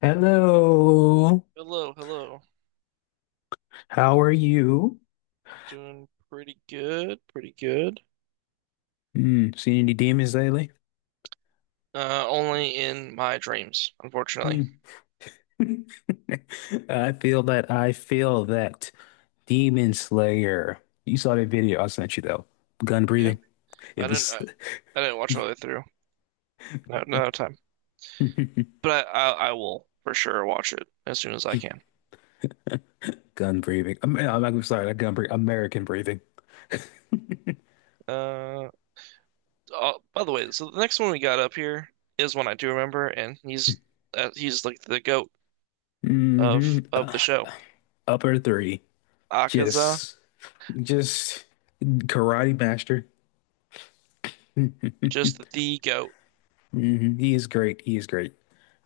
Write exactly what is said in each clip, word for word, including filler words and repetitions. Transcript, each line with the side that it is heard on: left: Hello,
right: Hello, hello.
left: how are you?
right: Doing pretty good, pretty good.
left: Hmm. Seen any demons lately?
right: Uh, only in my dreams, unfortunately.
left: Hmm. I feel that. I feel that. Demon Slayer. You saw that video I sent you though. Gun
right: Yeah,
left: breathing.
right: I
left: It
right: didn't,
left: was
right: I, I didn't watch all the way through. No, no time. But I, I, I will for sure watch it as soon as I can.
left: gun breathing. I'm, I'm, I'm sorry, not gun breathing. American breathing.
right: Uh, oh, by the way, so the next one we got up here is one I do remember, and he's, uh, he's like the goat
left: Hmm.
right: of of the show.
left: Upper three.
right: Akaza,
left: Just, just karate master.
right: just the goat.
left: Hmm. He is great. He is great.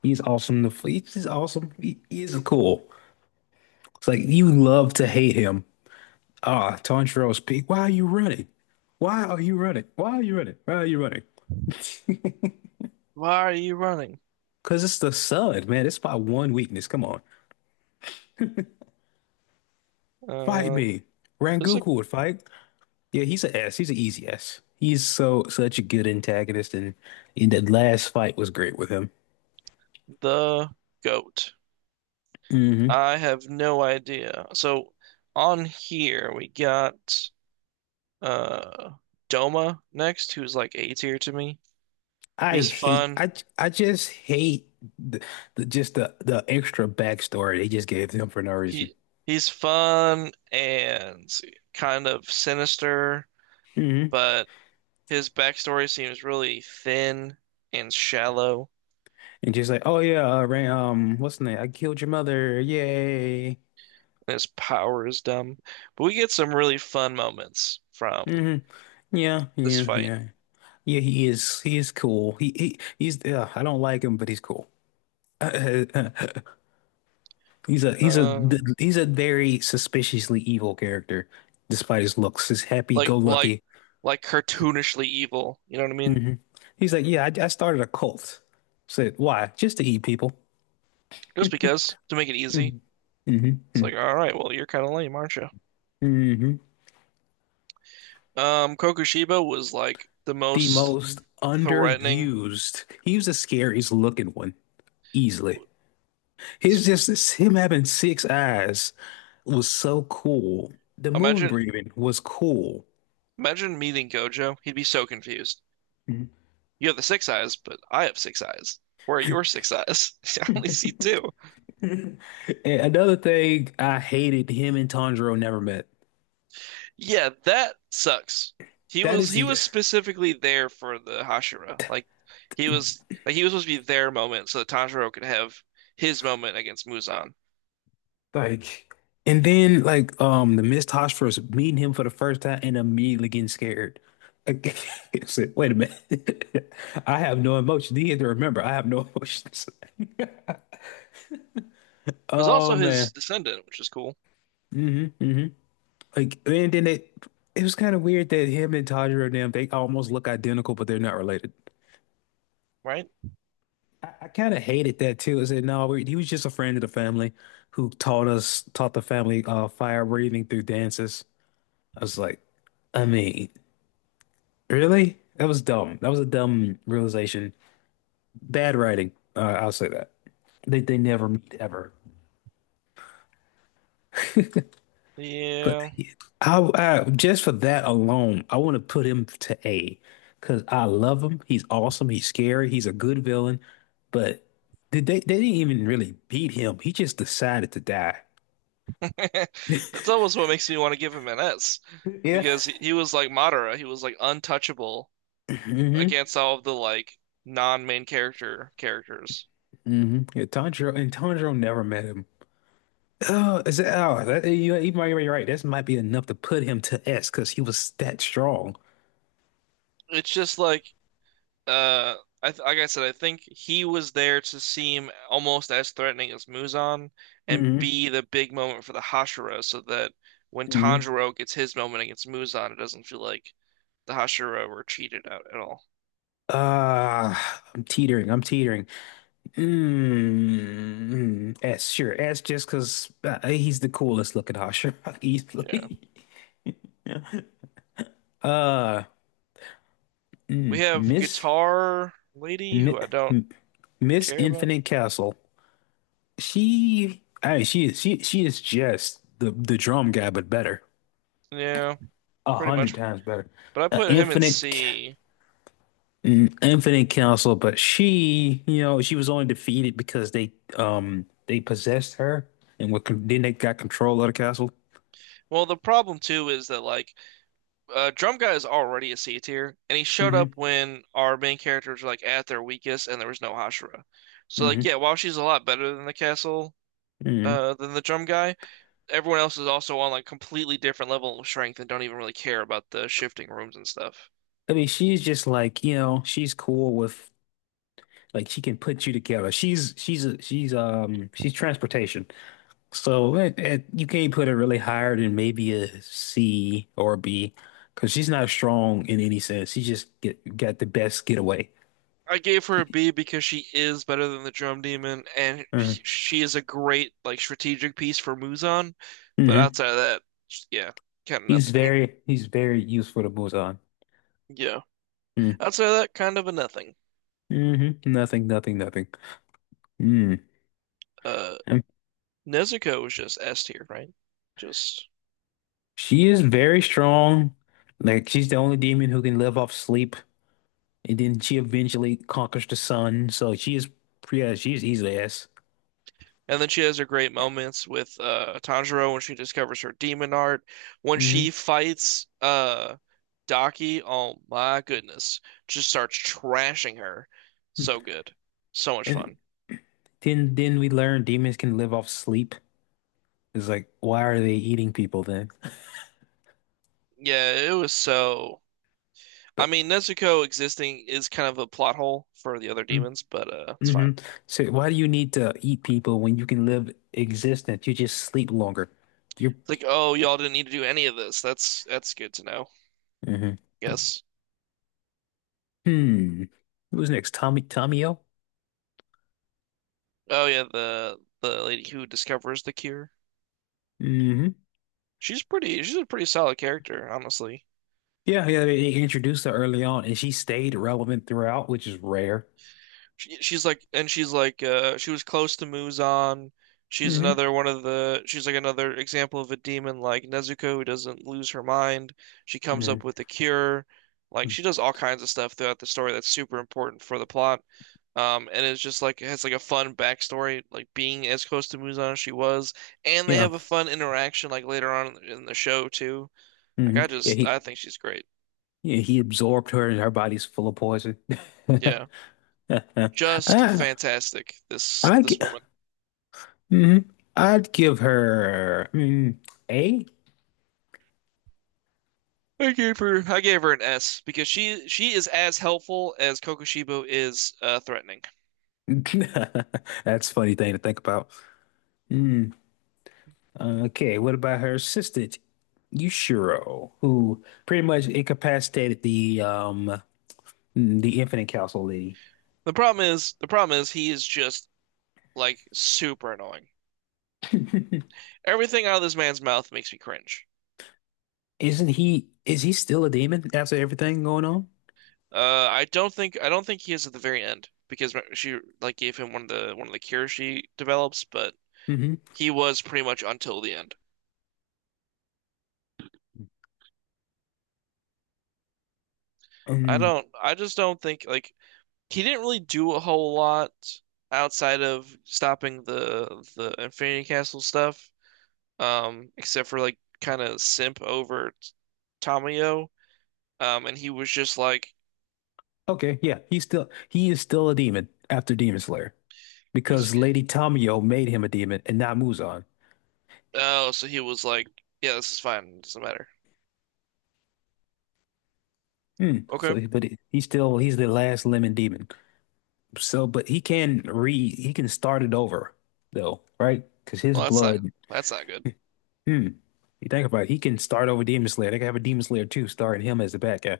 left: He's awesome. The fleet is awesome. He, he is cool. It's like you love to hate him. Ah, Tanjiro's peak. Why are you running? Why are you running? Why are you running? Why are you running?
right: Why are you running?
left: Because it's the sun, man. It's my one weakness. Come on. Fight
right: Uh,
left: me.
right: this is like
left: Rangoku would fight. Yeah, he's an S. He's an easy S. He's so such a good antagonist, and in that last fight was great with him.
right: the goat.
left: Hmm.
right: I have no idea. So on here we got uh Doma next, who's like A tier to me.
left: I
right: He's
left: hate
right: fun.
left: I I just hate the, the just the the extra backstory they just gave him for no reason.
right: He he's fun and kind of sinister,
left: Mhm.
right: but his backstory seems really thin and shallow,
left: And she's like, "Oh yeah, uh, Ray, um, what's the name? I killed your mother! Yay!"
right: and his power is dumb. But we get some really fun moments from
left: Hmm. Yeah,
right: this
left: yeah,
right: fight.
left: yeah, yeah. He is, he is cool. He, he, he's. Uh, I don't like him, but he's cool. He's a, he's a,
right: Uh
left: he's a very suspiciously evil character, despite his looks. His
right: like like
left: happy-go-lucky.
right: like cartoonishly evil, you know what I mean?
left: Hmm. He's like, yeah, I, I started a cult. Said why? Just to eat people.
right: Just because to make it easy.
left: Hmm.
right: It's
left: Hmm.
right: like, all right, well, you're kind of lame, aren't you?
left: Hmm.
right: Um, Kokushiba was like the
left: The
right: most
left: most
right: threatening.
left: underused. He was the scariest looking one, easily. He's just it's him having six eyes was so cool. The moon
right: Imagine,
left: breathing was cool.
right: Imagine meeting Gojo. He'd be so confused.
left: Mhm.
right: You have the six eyes, but I have six eyes. Where are your six eyes? I only see two.
left: And another thing I hated him and Tanjiro never met.
right: Yeah, that sucks. He
left: That
right: was
left: is
right: he
left: the
right: was specifically there for the Hashira. Like he was like he was supposed to be their moment so that Tanjiro could have his moment against Muzan.
left: like and then like um the Miss Hoshir's meeting him for the first time and immediately getting scared. Like, I said, wait a minute. I have no emotion. He had to remember I have no emotions.
right: Was
left: Oh
right: also his
left: man.
right: descendant, which is cool,
left: Hmm. Hmm. Like, and then it it was kind of weird that him and Tanjiro. Damn, they almost look identical, but they're not related.
right: right?
left: I, I kind of hated that too. I said, no, we, he was just a friend of the family who taught us, taught the family uh, fire breathing through dances. I was like, I mean, really? That was dumb. That was a dumb realization. Bad writing. Uh, I'll say that. They they never meet ever. But.
right: Yeah.
left: I, I just for that alone, I want to put him to A because I love him. He's awesome. He's scary. He's a good villain. But did they they didn't even really beat him. He just decided to die.
right: That's almost what makes me want to give him an S
left: Yeah.
right: because he he was like Madara. He was like untouchable
left: Hmm.
right: against all of the like non-main character characters.
left: Hmm. Yeah, Tanjiro and Tanjiro never met him. Oh, is that, oh, that, you, you might be right. This might be enough to put him to S because he was that strong.
right: It's just like uh I th like I said, I think he was there to seem almost as threatening as Muzan and
left: Mm-hmm.
right: be the big moment for the Hashira so that when
left: Hmm.
right: Tanjiro gets his moment against Muzan, it doesn't feel like the Hashira were cheated out at all.
left: Uh, I'm teetering. I'm teetering. Mm, mm, S, sure. S just because uh, he's the coolest looking Hashira
right: Yeah.
left: easily. Uh,
right: We
left: mm,
right: have
left: Miss
right: Guitar Lady
left: Mi,
right: who I don't
left: Miss
right: care about.
left: Infinite Castle. She, I mean, she is she she is just the the drum guy, but better,
right: Yeah,
left: a
right: pretty
left: hundred
right: much.
left: times better.
right: But I
left: Uh,
right: put him in
left: Infinite, C-
right: C.
left: mm, Infinite Castle, but she, you know, she was only defeated because they um they possessed her and what then they got control of the castle.
right: Well, the problem too is that like uh, Drum Guy is already a C tier, and he showed up
left: Hmm.
right: when our main characters were like at their weakest, and there was no Hashira. So like,
left: Hmm.
right: yeah, while she's a lot better than the castle,
left: Hmm.
right: uh, than the Drum Guy, everyone else is also on like completely different level of strength and don't even really care about the shifting rooms and stuff.
left: I mean, she's just like, you know, she's cool with like she can put you together. She's she's a, she's um she's transportation. So it, it, you can't put her really higher than maybe a C or a B because she's not strong in any sense. She just get, got the best getaway.
right: I gave her a B because she is better than the Drum Demon, and
left: Uh,
right: she is a great like strategic piece for Muzan. But
left: hmm.
right: outside of that, yeah, kind of
left: He's
right: nothing.
left: very he's very useful to Muzan.
right: Yeah.
left: Mm,
right: Outside of that, kind of a nothing.
left: hmm. Nothing, nothing, nothing. Mm.
right: Uh,
left: Um,
right: Nezuko was just S tier, right? Just
left: she is very strong. Like she's the only demon who can live off sleep. And then she eventually conquers the sun. So she is, yeah, she's easily S.
right: and then she has her great moments with uh Tanjiro when she discovers her demon art, when
left: Hmm.
right: she fights uh Daki. Oh my goodness, just starts trashing her. So good, so much
left: And
right: fun.
left: then then we learn demons can live off sleep. It's like, why are they eating people then?
right: Yeah, it was so. I
left: But
right: mean, Nezuko existing is kind of a plot hole for the other demons, but uh, it's fine.
left: mm-hmm. So why do you need to eat people when you can live existence? You just sleep longer. You're
right: It's like, oh, y'all didn't need to do any of this. That's that's good to know.
left: mhm.
right: Yes.
left: Hmm. Who's next? Tommy Tomio?
right: Oh yeah, the the lady who discovers the cure.
left: Hmm.
right: She's pretty. She's a pretty solid character, honestly.
left: Yeah, yeah, they they introduced her early on and she stayed relevant throughout, which is rare.
right: She, she's like, and she's like, uh, she was close to Muzan. She's
left: Hmm.
right: another one of the. She's like another example of a demon like Nezuko who doesn't lose her mind. She comes
left: Hmm.
right: up with a cure. Like she does all kinds of stuff throughout the story that's super important for the plot. Um, and it's just like it has like a fun backstory, like being as close to Muzan as she was, and they
left: Yeah.
right: have a fun interaction like later on in the show too. Like
left: Hmm.
right: I
left: Yeah,
right: just
left: he
right: I think she's great.
left: yeah, he absorbed her and her body's full of poison.
right: Yeah. Just
left: Ah,
right: fantastic. This
left: I'd gi-
right: this woman.
left: mhm. I'd give her mm, A.
right: I gave her I gave her an S because she she is as helpful as Kokushibo is uh, threatening.
left: That's a funny thing to think about. Mm, okay, what about her assistant, Yushiro, who pretty much incapacitated the um the Infinite Council lady?
right: The problem is the problem is he is just like super annoying. Everything out of this man's mouth makes me cringe.
left: Isn't he is he still a demon after everything going on?
right: Uh, I don't think I don't think he is at the very end because she like gave him one of the one of the cures she develops, but
left: Mm-hmm.
right: he was pretty much until the end. I
left: Um,
right: don't I just don't think like he didn't really do a whole lot outside of stopping the the Infinity Castle stuff, um, except for like kind of simp over t- Tamayo. Um, and he was just like
left: okay, yeah, he's still he is still a demon after Demon Slayer
right: he's
left: because Lady Tamayo made him a demon and not Muzan.
right: oh, so he was like, yeah, this is fine, it doesn't matter.
left: Hmm.
right: Okay,
left: So, but he- he's still he's the last lemon demon. So, but he can re he can start it over though, right? Because his
right: well that's not
left: blood.
right: that's not good.
left: Hmm. You think about it, he can start over Demon Slayer. They can have a Demon Slayer too, starting him as the bad guy,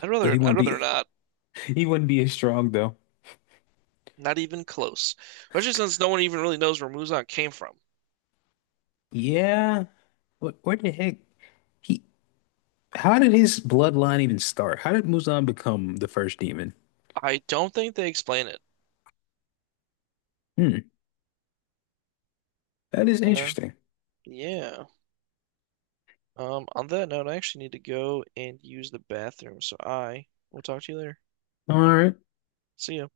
right: I'd
left: but he
right: rather I'd
left: wouldn't
right: rather
left: be
right: not,
left: he wouldn't be as strong though.
right: not even close. Especially since no one even really knows where Muzan came from.
left: Yeah. What? Where the heck? He? How did his bloodline even start? How did Muzan become the first demon?
right: I don't think they explain it.
left: Hmm. That is
right: Uh,
left: interesting.
right: yeah. Um, on that note, I actually need to go and use the bathroom, so I will talk to you later.
left: All right.
right: See ya.